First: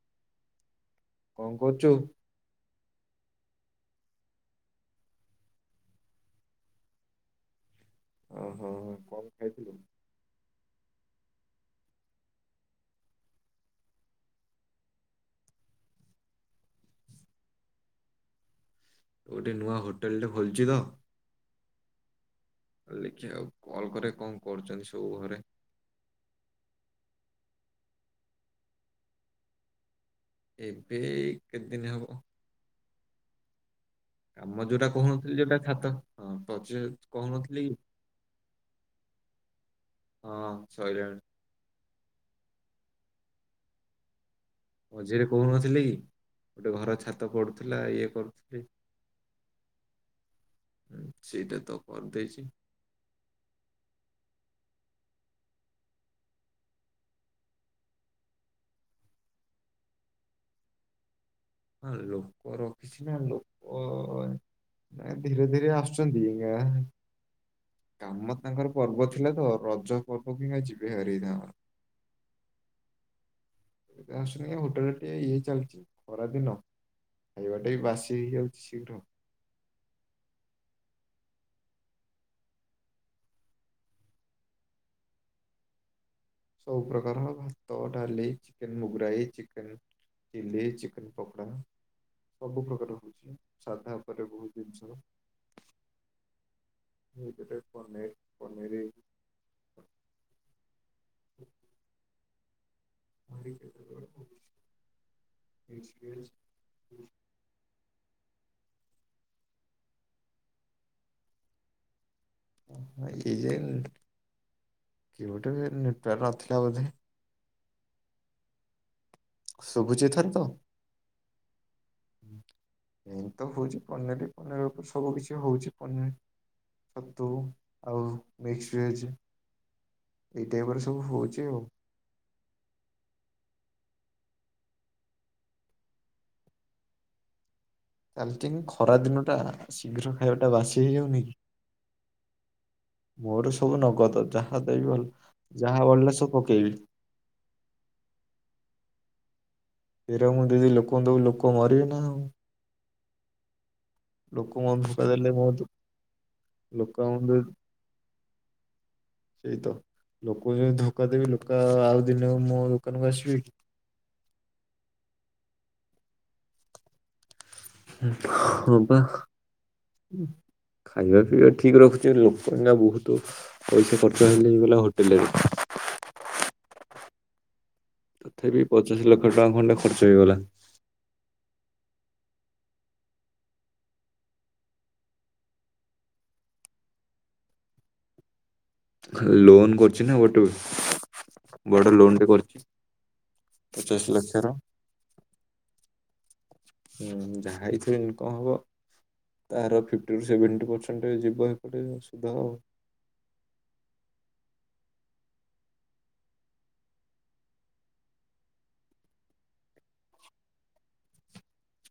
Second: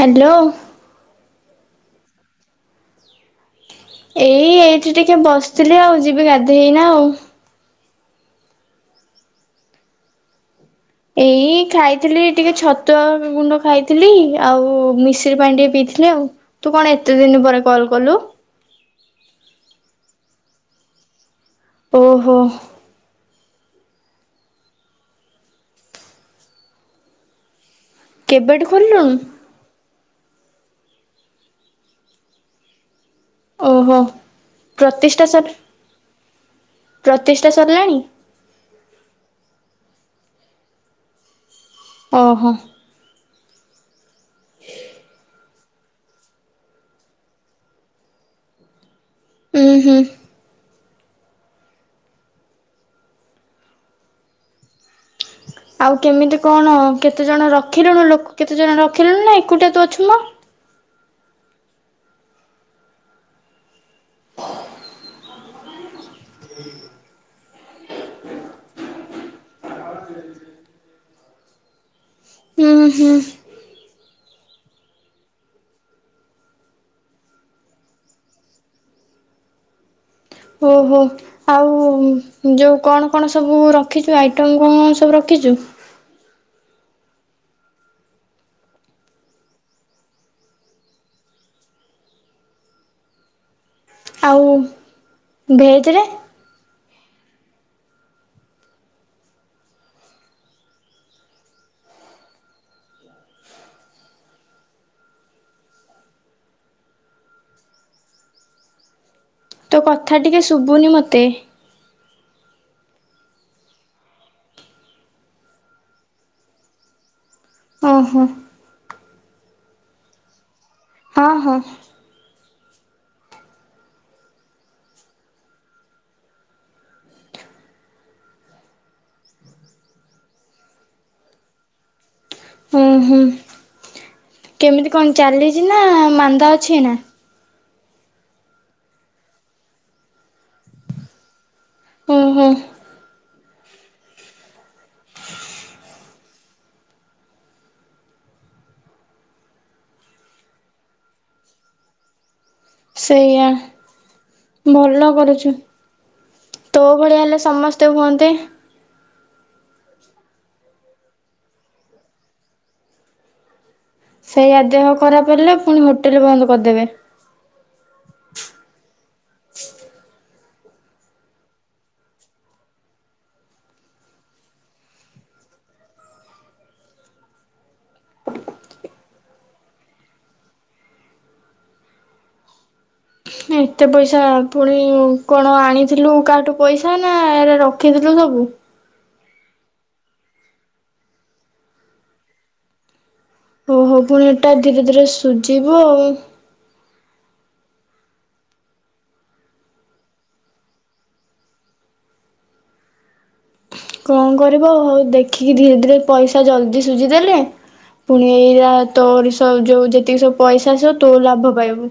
Hello. କଣ କରୁଛୁ? ଏଇ ଏଇଠି ଟିକେ ବସିଥିଲି ଆଉ, ଯିବି ଗାଧେଇ ଏଇନା ଆଉ। ଓହୋ ହ କଣ ଖାଇଥିଲୁ? ଏଇ ଖାଇଥିଲି ଟିକେ ଛତୁଆ ଗୁଣ୍ଡ, ଖାଇଥିଲି ଆଉ ମିଶ୍ରି ପାଣି ଟିକେ ପିଇଥିଲି ଆଉ। ତୁ କଣ ଏତେ ଦିନ ପରେ କଲ କଲୁ? ଗୋଟେ ନୂଆ ହୋଟେଲ୍ ଟେ ଖୋଲିଚି ତ। ଓହୋ। ଦେଖିଆ ଆଉ କଲ୍ କରେ, କଣ କରୁଚନ୍ତି ସବୁ ଘରେ? କେବେଠୁ ଖୋଲିଲୁଣ? ଏବେ ଏଇ କେତେ ଦିନ ହବ। ଓହୋ କାମ ଯୋଉଟା ପ୍ରତିଷ୍ଠା କହୁନଥିଲି ସର୍ ଯୋଉଟା ଛାତ ପଛେ ପ୍ରତିଷ୍ଠା କହୁନଥିଲି କି ସରିଲାଣି? ହଁ ସଇଲାଣି। ଓହୋ। ଥିଲେକି ଗୋଟେ ଘର ଛାତ ପଡୁଥିଲା ଇଏ କରୁଥିଲି। ଉଁ ହୁଁ। ହୁଁ ସେଇଟା ତ କର ଦେଇଚି। ଆଉ କେମିତି କଣ କେତେ ଜଣ ରଖିଲୁଣୁ? ଲୋକ କେତେ ଜଣ ରଖିଲୁଣି ନା? ଏକୁଟିଆ ତୁ ଅଛୁ ମ। ହଁ ଲୋକ ରଖିଛି ନା ଲୋକ ଏ ଧୀରେ ଧୀରେ ଆସୁଛନ୍ତି। ଏହା କାମ ତାଙ୍କର ପର୍ବ ଥିଲା ତ ରଜ ପର୍ବ କୁ ଏଇନା ଯିବେ ହେରି ତାଙ୍କର। ଉଁ, ହୁଁ। ଏ ଆସୁନି ହୋଟେଲ୍ ଟେ ଇଏ ଚାଲିଚି, ଖରା ଦିନ ଖାଇବା ଟା ବି ବାସି ହେଇଯାଉଛି ଶୀଘ୍ର। ଓହୋ ଆଉ ଯୋଉ କଣ କଣ ସବୁ ରଖିଚୁ? ଆଇଟମ୍ କଣ ସବୁ ରଖିଚୁ? ସବୁ ପ୍ର୍ରକାର ଭାତ, ଡାଲି, ଚିକେନ୍, ମୁଗରାଇ, ଚିକେନ ଚିଲ୍ଲି, ଚିକେନ ପକୋଡ଼ା ସବୁ ପ୍ରକାର ହଉଚି। ସାଧା ଉପରେ ଆଉ ବହୁତ ଜିନିଷ ଭେଜରେ ଭେଜ୍ ରେ ପନୀର୍, ପନୀରି [unintelligible] ମିକ୍ସ ଭେଜ୍ [unintelligible] ତୋ କଥା ଟିକେ ଶୁଭୁନି ମୋତେ। ଏଇ ଯେ କି ବୋଧେ ନେଟୱର୍ ନଥିଲା ବୋଧେ। ଓ ହୋ। ଶୁଭୁଛିି ଏଥର ତ। ହଁ ହଁ। ଏମତି ତ ହଉଚି ପନିର୍ ପନିର୍ ଉପରେ ସବୁ କିଛି ହଉଚି। ପନିର୍, ଛତୁ ଆଉ ମିକ୍ସ ଭେଜ୍ ଏଇ ଟାଇପ୍ ରେ ସବୁ ହଉଚି ଆଉ। ଉଁ, ହୁଁ। କେମିତି କଣ ଚାଲିଚି ନା ମାନ୍ଦା ଅଛି ଏଇନା? ଚାଲିଚି ଖରା ଦିନ ଟା ଶୀଘ୍ର ଖାଇବା ଟା ବାସି ହେଇଯାଉନି। ଉଁ, ହୁଁ। ମୋର ସବୁ ନଗଦ। ଯାହା ଦେବି ଭଲ ଯାହା ବଳିଲା ସବ ପକେଇବି ତର ମୁଁ ଜଦି ଲୋକଙ୍କୁ ଦେବି ଲୋକ ମରିବି ନା ହଉ। ସେଇଆ। ଧୋକା ଭଲ ଦେଲେ ମୋ କରୁଛୁ ଦୋ- ତୋ ଲୋକ ଆମ ଭଳିଆ ହେଲେ ଦୋ- ସମସ୍ତେ ହୁଅନ୍ତେ। ସେଇ ତ ଲୋକଙ୍କୁ ଯି ଧୋକା ଦେବି ଲୋକ ଆଉ ଦିନ ମୋ ଦୋକାନକୁ ଆସିବେ କି। ସେଇ ଆ ଦେହ ଖରାପ ହେଲେ ପୁଣି ହୋଟେଲ ବନ୍ଦ କରିଦେବେ। ହଁ ବା ଖାଇବା ପିଇବା ଠିକ ରଖୁଛି ଲୋକ ନା ବହୁତ ପଇସା ଖର୍ଚ୍ଚ ହେଲେ ହେଇଗଲା ହୋଟେଲରେ। ତଥାପି ପଚାଶ ଲକ୍ଷ ଟଙ୍କା ଖଣ୍ଡେ ଖର୍ଚ୍ଚ ହେଇଗଲା। ଏତେ ପଇସା ପୁଣି କଣ ଆଣିଥିଲୁ କାହାଠୁ ପଇସା ନା ଏ ରଖିଥିଲୁ ସବୁ। ଲୋନ କରଛି ନା ଗୋଟେ ବଡ଼ ଲୋନ ଟେ କରିଛି। ଓହୋ ପଚାଶ ପୁଣି ଲକ୍ଷର ଏଟା ଧୀରେ ଧୀରେ ସୁଝିବ ଆଉ। ଯାହା ହେଇଥିରେ ଇନକମ୍ ହବ ତାର ଫିଫ୍ଟିରୁୁ ସେଭେଣ୍ଟି ପରସେଣ୍ଟ ଯିବ ଏପଟେ ସୁଧ। କଣ କରିବ ଆଉ ଦେଖିକି ଧୀରେ ଧୀରେ ପଇସା ଜଲଦି ସୁଝିଦେଲେ ପୁଣି ଏଇା ତୋର ସବ ଯୋଉ ଯେତିକି ସବୁ ପଇସା ଆସିବ ତୋ ଲାଭ ପାଇବୁ।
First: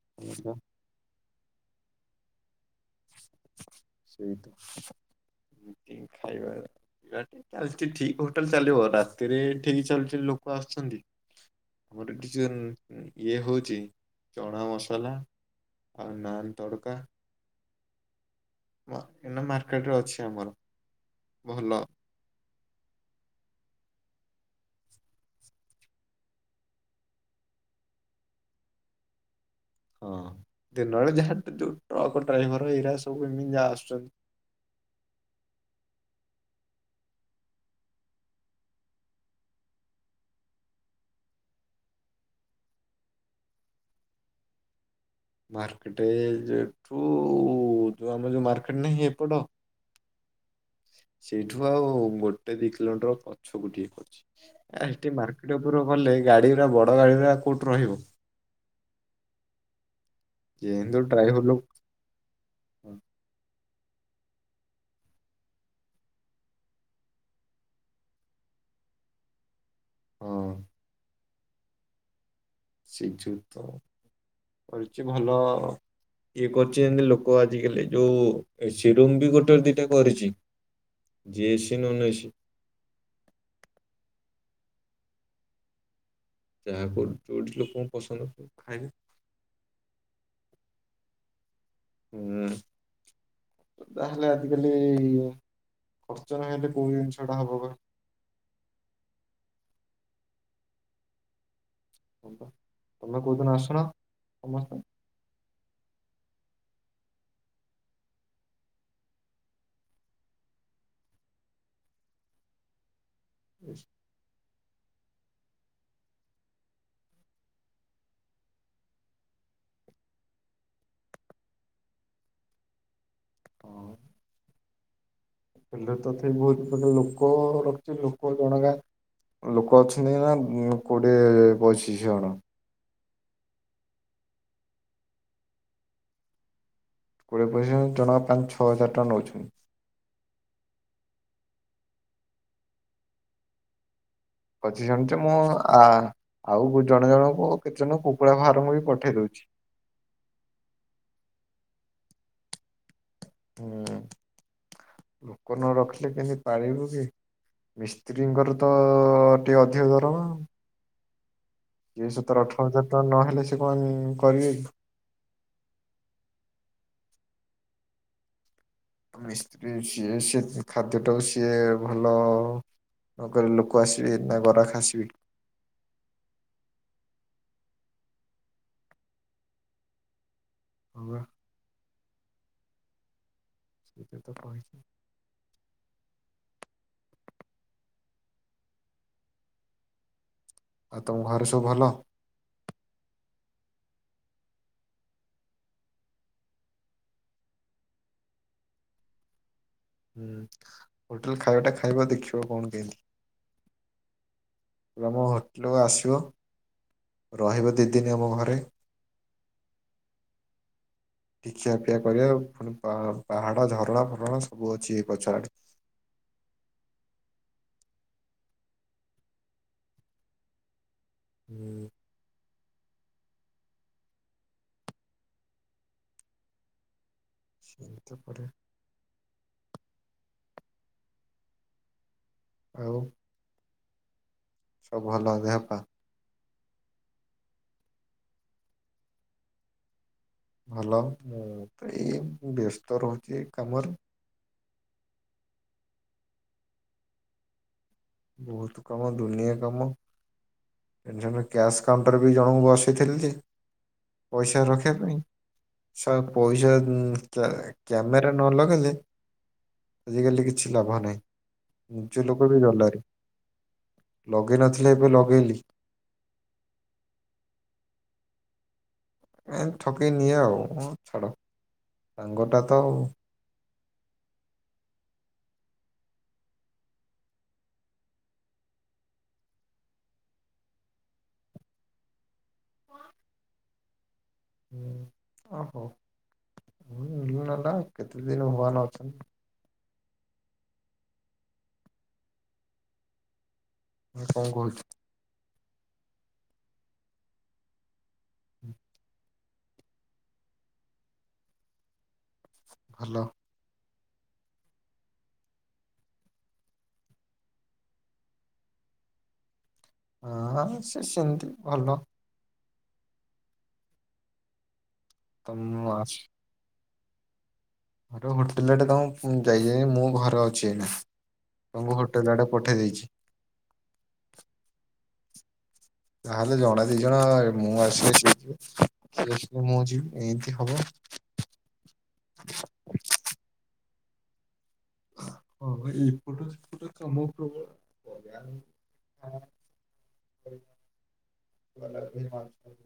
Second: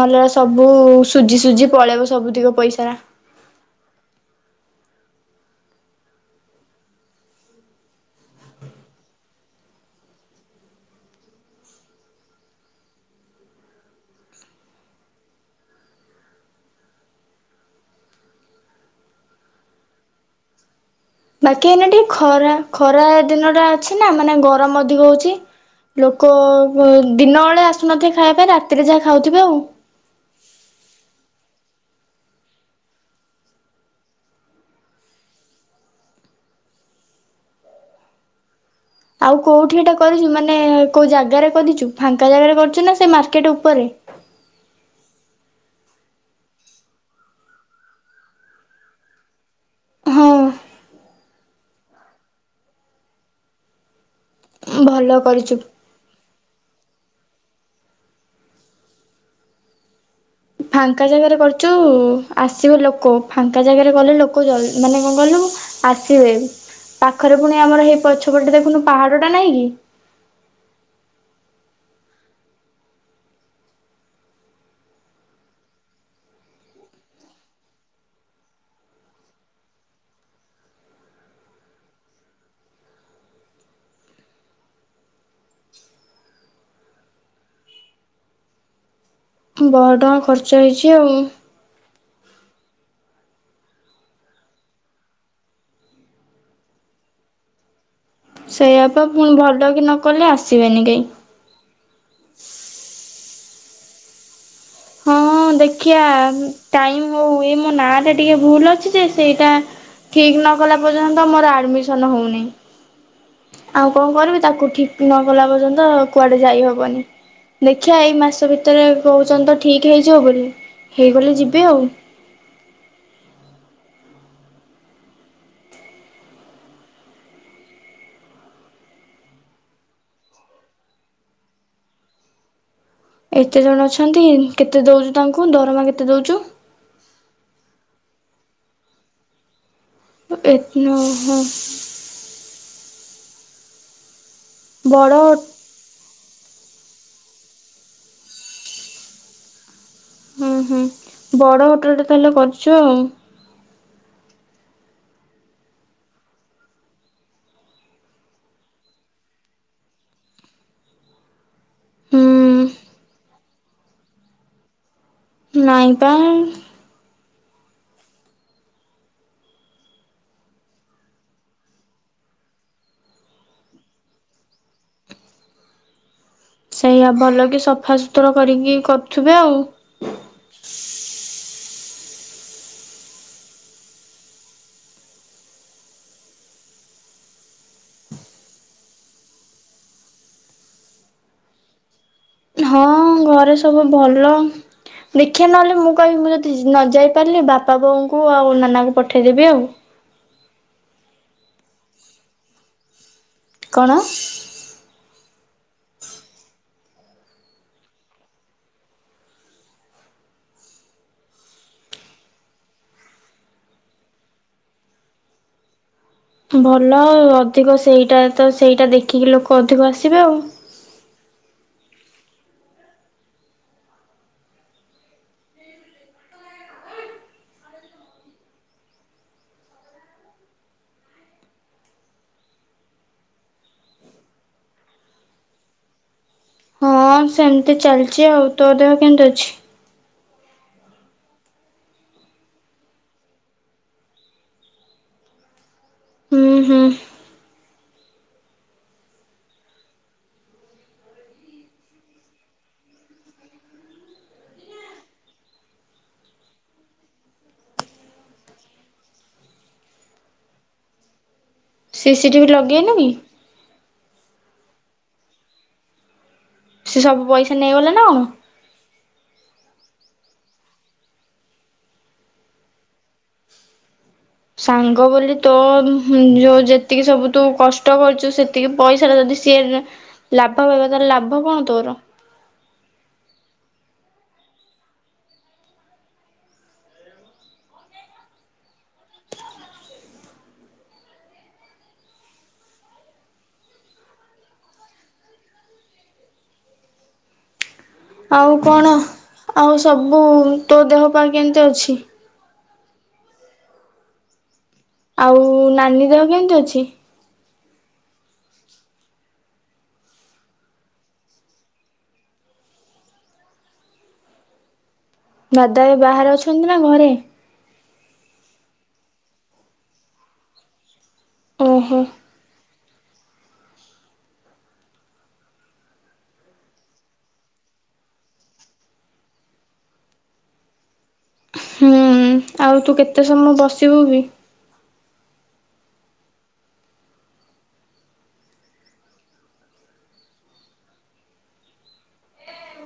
ଭଲ ଆମର ସବୁ ସୁଜିି ସୁଜି ପଳେଇବ ସବୁଧିକ ପଇସା। ସେଇ ଏଇନା ମାର୍କେଟ ରେ ଅଛି ଆମର ବାକି ଭଲ। ଏଇନା ଟିକେ ଖରା ଖରା ଦିନ ଟା ଅଛି ଅଛି ନା ମାନେ ଗରମ ଅଧିକ ହଉଛି ଲୋକ ଦିନ ବେଳେ ଆସୁନଥିଲେ ଖାଇବା ପାଇଁ ରାତିରେ ଯାହା ଖାଉଥିବେ ଆଉ। ହଁ ଦିନ ବଳେ ଯାହା ଯୋଉ ଟ୍ରକ ଡ୍ରାଇଭର ଏଇରା ସବୁ ଏମିତି ଯା ଆସୁଛନ୍ତି। ଆଉ କୋଉଠି ଏଟା କରିଛୁ ମାନେ କୋଉ ଜାଗାରେ କରିଛୁ ଫାଙ୍କା ଜାଗାରେ କରିଛୁ ନା ସେ ମାର୍କେଟ ଉପରେ ମାର୍କେଟ ଯେଠୁ ଯୋଉ ଆମର ଯୋଉ ମାର୍କେଟ ନାହିଁ ଏପଟ ହଁ। ସେଇଠୁ ଆଉ ହଉ ଗୋଟେ ଦି କିଲୋମିଟର ପଛକୁ ଟିକେ ଅଛି। ସେଠି ଭଲ କରିଛୁ। ମାର୍କେଟ ଉପରେ ଗଲେ ଗାଡି ବଡ ଗାଡିଗୁରା କୋଉଠୁ ରହିବ। ଯେହେତୁ ଫାଙ୍କା ଜାଗାରେ ଡ୍ରାଇଭର ଲୋକ କରୁଛୁ ଆସିବ ଲୋକ ଫାଙ୍କା ଜାଗାରେ ଗଲେ ଲୋକ ମାନେ କଣ କଲୁ ଆସିବେ ପାଖରେ ପୁଣି ଆମର ସେଇ ପଛପଟେ ଦେଖୁନୁ ପାହାଡ ଟା ନାଇଁ କି ହଁ। ସେଇଠୁ ତ କରିଛି ଭଲ ଇଏ କରିଛି ଲୋକ ଆଜିିକାଲି ଯୋଉ ଏସି ରୁମ ବି ଗୋଟେ ଦିଟା କରିଛି ଯିଏ ଏସି ନନ୍ ଏସି। ଯାହାକୁ ଯୋଠି ଲୋକଙ୍କୁ ପସନ୍ଦ ଆସିଲା ଖାଇଲେ। ବହୁତ ଟଙ୍କା ଖର୍ଚ୍ଚ ହେଇଛି ଆଉ। ହୁଁ ତାହେଲେ ଆଜିକାଲି ଖର୍ଚ୍ଚ ନହେଲେ କୋଉ ଜିନିଷ ଟା ହବ କହ। ସେଇଆପା ପୁଣି ଭଲ କି ନ କଲେ ଆସିବେନି କେହି। ହଁବା। ତମେ କୋଉଦିନ ଆସୁନ ସମସ୍ତେ। ହଁ ଦେଖିବା ଟାଇମ ହଉ ଏ ମୋ ନା ଟା ଟିକେ ଭୁଲ ଅଛି ଯେ ସେଇଟା ଠିକ ନ କଲା ପର୍ଯ୍ୟନ୍ତ ମୋର ଆଡମିସନ ହଉନି। ଆଉ କଣ କରିବି ତାକୁ ଠିକ ନ କଲା ପର୍ଯ୍ୟନ୍ତ କୁଆଡେ ଯାଇ ହବନି ଦେଖିବା ଏଇ ମାସ ଭିତରେ କହୁଛନ୍ତି। ଠିକ ହେଇଯିବ ବୋଲି ହେଇଗଲେ ଯିବି ଆଉ। ହଁ। ହେଲେ ତତେ ବହୁତ ପ୍ରକାର ଲୋକ ରଖିଛି ଲୋକ ଜଣ କା ଲୋକ ଅଛନ୍ତି ନା କୋଡିଏ ପଚିଶ ଜଣ। ଏତେ ଜଣ ଅଛନ୍ତି କେତେ ଦଉଛୁ ତାଙ୍କୁ ଦରମା କେତେ ଦଉଛୁ। କୋଡ଼ିଏ ପଚିଶ ଜଣକା ପାଞ୍ଚ ଛଅ ହଜାର ଟଙ୍କା ନେଉଛନ୍ତି। ଏତନ [inaudible] ବଛି [inaudible] ବଡ଼ ଶଣିୁଛି ମୁଁ ଆ। ଆଉ ଜଣେ ଜଣଙ୍କୁ କେତେ ଜଣଙ୍କୁ କୁକୁଡ଼ା ଫାର୍ମଙ୍କୁ ବି ପଠେଇ ଦଉଛି। ହୁଁ ହୁଁ ବଡ ହୋଟେଲ ଟା ତାହେଲେ କରିଛୁ ଆଉ। ହୁଁ ଲୋକ ନ ରଖିଲେ କେମିତି ପାଳିବୁ କି ମିସ୍ତ୍ରୀଙ୍କର ତ ଟିକେ ଅଧିକ ଦରମା ଆଉ। ଦଇ ସତର ଅଠର ହଜାର ହୁଁ। ଟଙ୍କା ନହେଲେ ସେ କଣ କରିବେ କି ନାଇଁ ତ ମିସ୍ତ୍ରୀ ସିଏ ସ ଖାଦ୍ୟ ଟାକୁ ସିଏ ଭଲ ନକଲେ ଲୋକ ଆସିବେ ନା ଗରାଖ ଆସିବେ କି। ସେଇଆା ଭଲକି ସଫା ସୁତୁରା କରିକି କରୁଥିବେ ଆଉ। ସେଇଟା ତ କହିଛି। ଆଉ ତମ ଘରେ ସବୁ ଭଲ। ହଁ ଘରେ ସବୁ ଭଲ ଦେଖିବା ନହେଲେ ମୁଁ କହିବି ମୁଁ ଯଦି ନ ଯାଇ ପାରିଲି ବାପା ବୋଉଙ୍କୁ ଆଉ ନନାଙ୍କୁ ପଠେଇଦେବି ଆଉ। ହଁ ହୋଟେଲ ଖାଇବା ଟା ଖାଇବ ଦେଖିବ କଣ କେମତି। କଣ। ତମ ହୋଟେଲକୁ ଆସିବ ରହିବ ଦି ଦିନ ଆମ ଘରେ ଟିକେ ଖିଆ ପିଆ କରିବା ପୁଣି ପାହାଡ ଝରଣା ଫରଣା ସବୁ ଅଛି ଏ ପଛଆଡେ। ଭଲ ଆଉ ଅଧିକ ସେଇଟା ତ ସେଇଟା ଦେଖିକି ଲୋକ ଅଧିକ ଆସିବେ ଆଉ ହୁଁ ସେଇତି ପରେ ଆଉ ସବୁ ଭଲ ଦେହପା ହଁ ଅ ସେମତି ଚାଲିଛି ଆଉ ତୋ ଦେହ କେମତି ଅଛି? ଭଲ ହୁଁ ଏଇ ବ୍ୟସ୍ତ ରହୁଛି ଏ କାମରେ ହୁଁ ହୁଁ ବହୁତ କାମ ଦୁନିଆ କାମ ଯେବେ କ୍ୟାସ୍ କାଉଣ୍ଟର ବି ଜଣଙ୍କୁ ବସେଇଥିଲି ଯେ ପଇସା ରଖିବା ପାଇଁ ଶଳା ପଇସା କ୍ୟାମେରା ନ ଲଗେଇଲେ ଆଜିକାଲି କିଛି ଲାଭ ନାହିଁ। ସିସିଟିଭି ଲଗେଇନୁ କି? ଲଗେଇନଥିଲି ଏବେ ଲଗେଇଲି ସେ ସବୁ ପଇସା ନେଇଗଲେ ନା ଆଉ ଏମତ ଠକେଇ ନିଏ ଆଉ ଛାଡ଼ ସାଙ୍ଗଟା ତ ଆଉ ସାଙ୍ଗ ବୋଲି ତୋ ହୁଁ ଯୋଉ ଯେତିକି ସବୁ ତୁ କଷ୍ଟ କରୁଛୁ ସେତିକି ପଇସାରେ ଯଦି ସିଏ ଲାଭ ପାଇବ ତାହଲେ ଲାଭ କଣ ତୋର? ହୁଁ ଓ ହଉ ନେଲେ ନେଲା କେତେ ଦିନ ଭଗବାନ ଅଛନ୍ତି। କଁ କହୁଛୁ ଆଉ କଣ ଆଉ ସବୁ ତୋ ଦେହ ପା କେମତି ଅଛି? ଭଲ ଆଉ ନାନୀ ଦେହ କେମିତି ଅଛି? ହଁ ସେ ସେମିତି ଭଲ ଦାଦା ତମ ଏ ଆସ ବାହାରେ ଅଛନ୍ତି ନା ନା ଘରେ? ମୋର ହୋଟେଲରେ ଟେ ତମ ଯାଇ ଯାଇ ମୁଁ ଘରେ ଅଛି ଏଇନେ ଓହୋ ତମକୁ ହୋଟେଲ ଆଡେ ପଠେଇ ଦେଇଛି ତାହେଲେ ଜଣେ ଦି ଜଣ ମୁଁ ଆସିଲେ ସେ ଯିବେ ସେ ଆସିଲେ ମୁଁ ଯିବି ଏମିତି ହବ। ହୁଁ ଆଉ ତୁ କେତେ ସମୟ ବସି [unintelligible] ହଁ ଏଇପଟ ସେପଟ ତମ ଉପରେ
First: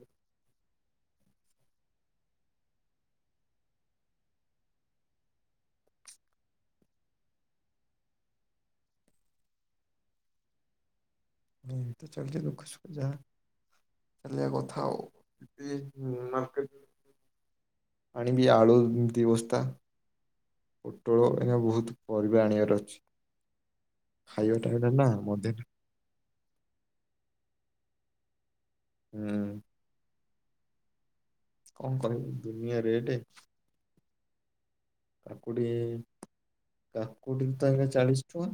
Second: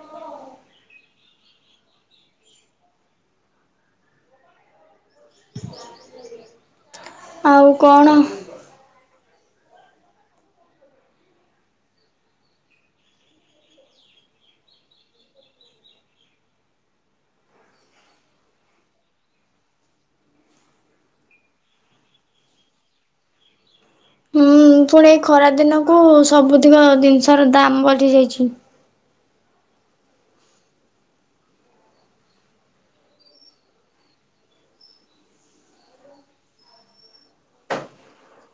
[unintelligible] [inaudible] ଆଉ କଣ? ଏମତି ଚାଲିଛି ଦୁଃଖ ସୁଖ ଯାହା ଚାଲିବା କଥା ଆଉ [unintelligible] ମାର୍କେଟରୁ ଆଣିିବି ଆଳୁ ଦି ବସ୍ତା ପୋଟଳ ଏଇନା ବହୁତ ପରିବା ଆଣିବାର ଅଛି। ମୁଁ ଖାଇବା ଟାଇମ୍ ଟା ନା ଫୁଣି ଏଇ ଖରା ମଧ୍ୟାହ୍ନ ଦିନକୁ ସ୍ ସବୁତିକ ଜିନିଷ ର ଦାମ ବଢି ଯାଇଛି। ହୁଁ କଣ କହିବି ଦୁନିଆ ରେଟ୍ କାକୁଡି କାକୁଡି ତ ହେଲା ଚାଳିଶ ଟଙ୍କା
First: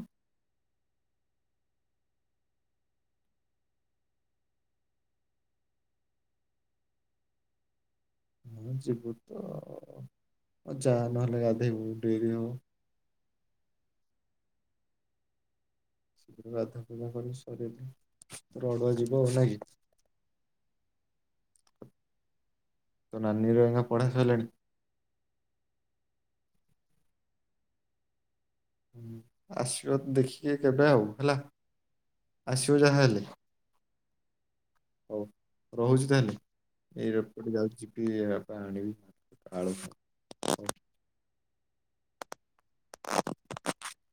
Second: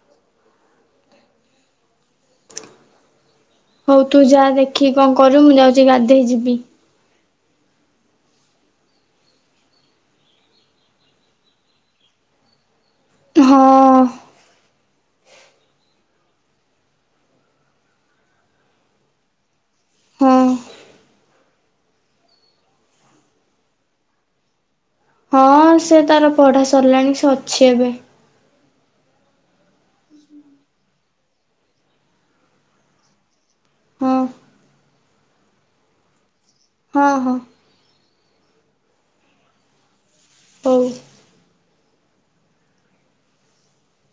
ହଉ ତୁ ଯା ଦେଖିକି କଣ କରିବୁ ମୁଁ ଯାଉଛି ଗାଧେଇ ଯିବି। ହଁ ଯିବୁ ତ ଯା ନହେଲେ ଗାଧେଇବୁ ଡେରି ହବ। ହଁ ଶୀଘ୍ର ଗାଧୁଆ ଫାଧୁଆ କରି ଶରୀରକୁ ପୁରା ଅଡ଼ୁଆ ଯିବ ଆଉ ନାଇ କି? ହଁ। ତୋ ନାନୀ ର ଏଇନା ପଢାସଇଲାଣି? ହଁ ସେ ତାର ପଢା ସରିଲାଣି ସେ ଅଛି ଏବେ ହୁଁ ଆସିବ ଦେଖିକି କେବେ ଆଉ ହେଲା ଆସିବ ଯାହାହେଲେ ହଁ ହଉ ରହୁଛି ତାହେଲେ ହଁ ଏଇ ରୁଟ୍ ହଁ ପଟେ ଯାଉଚି ଏ ପାଣିବି ଆଳୁ [unintelligible] ହଉ। [inaudible]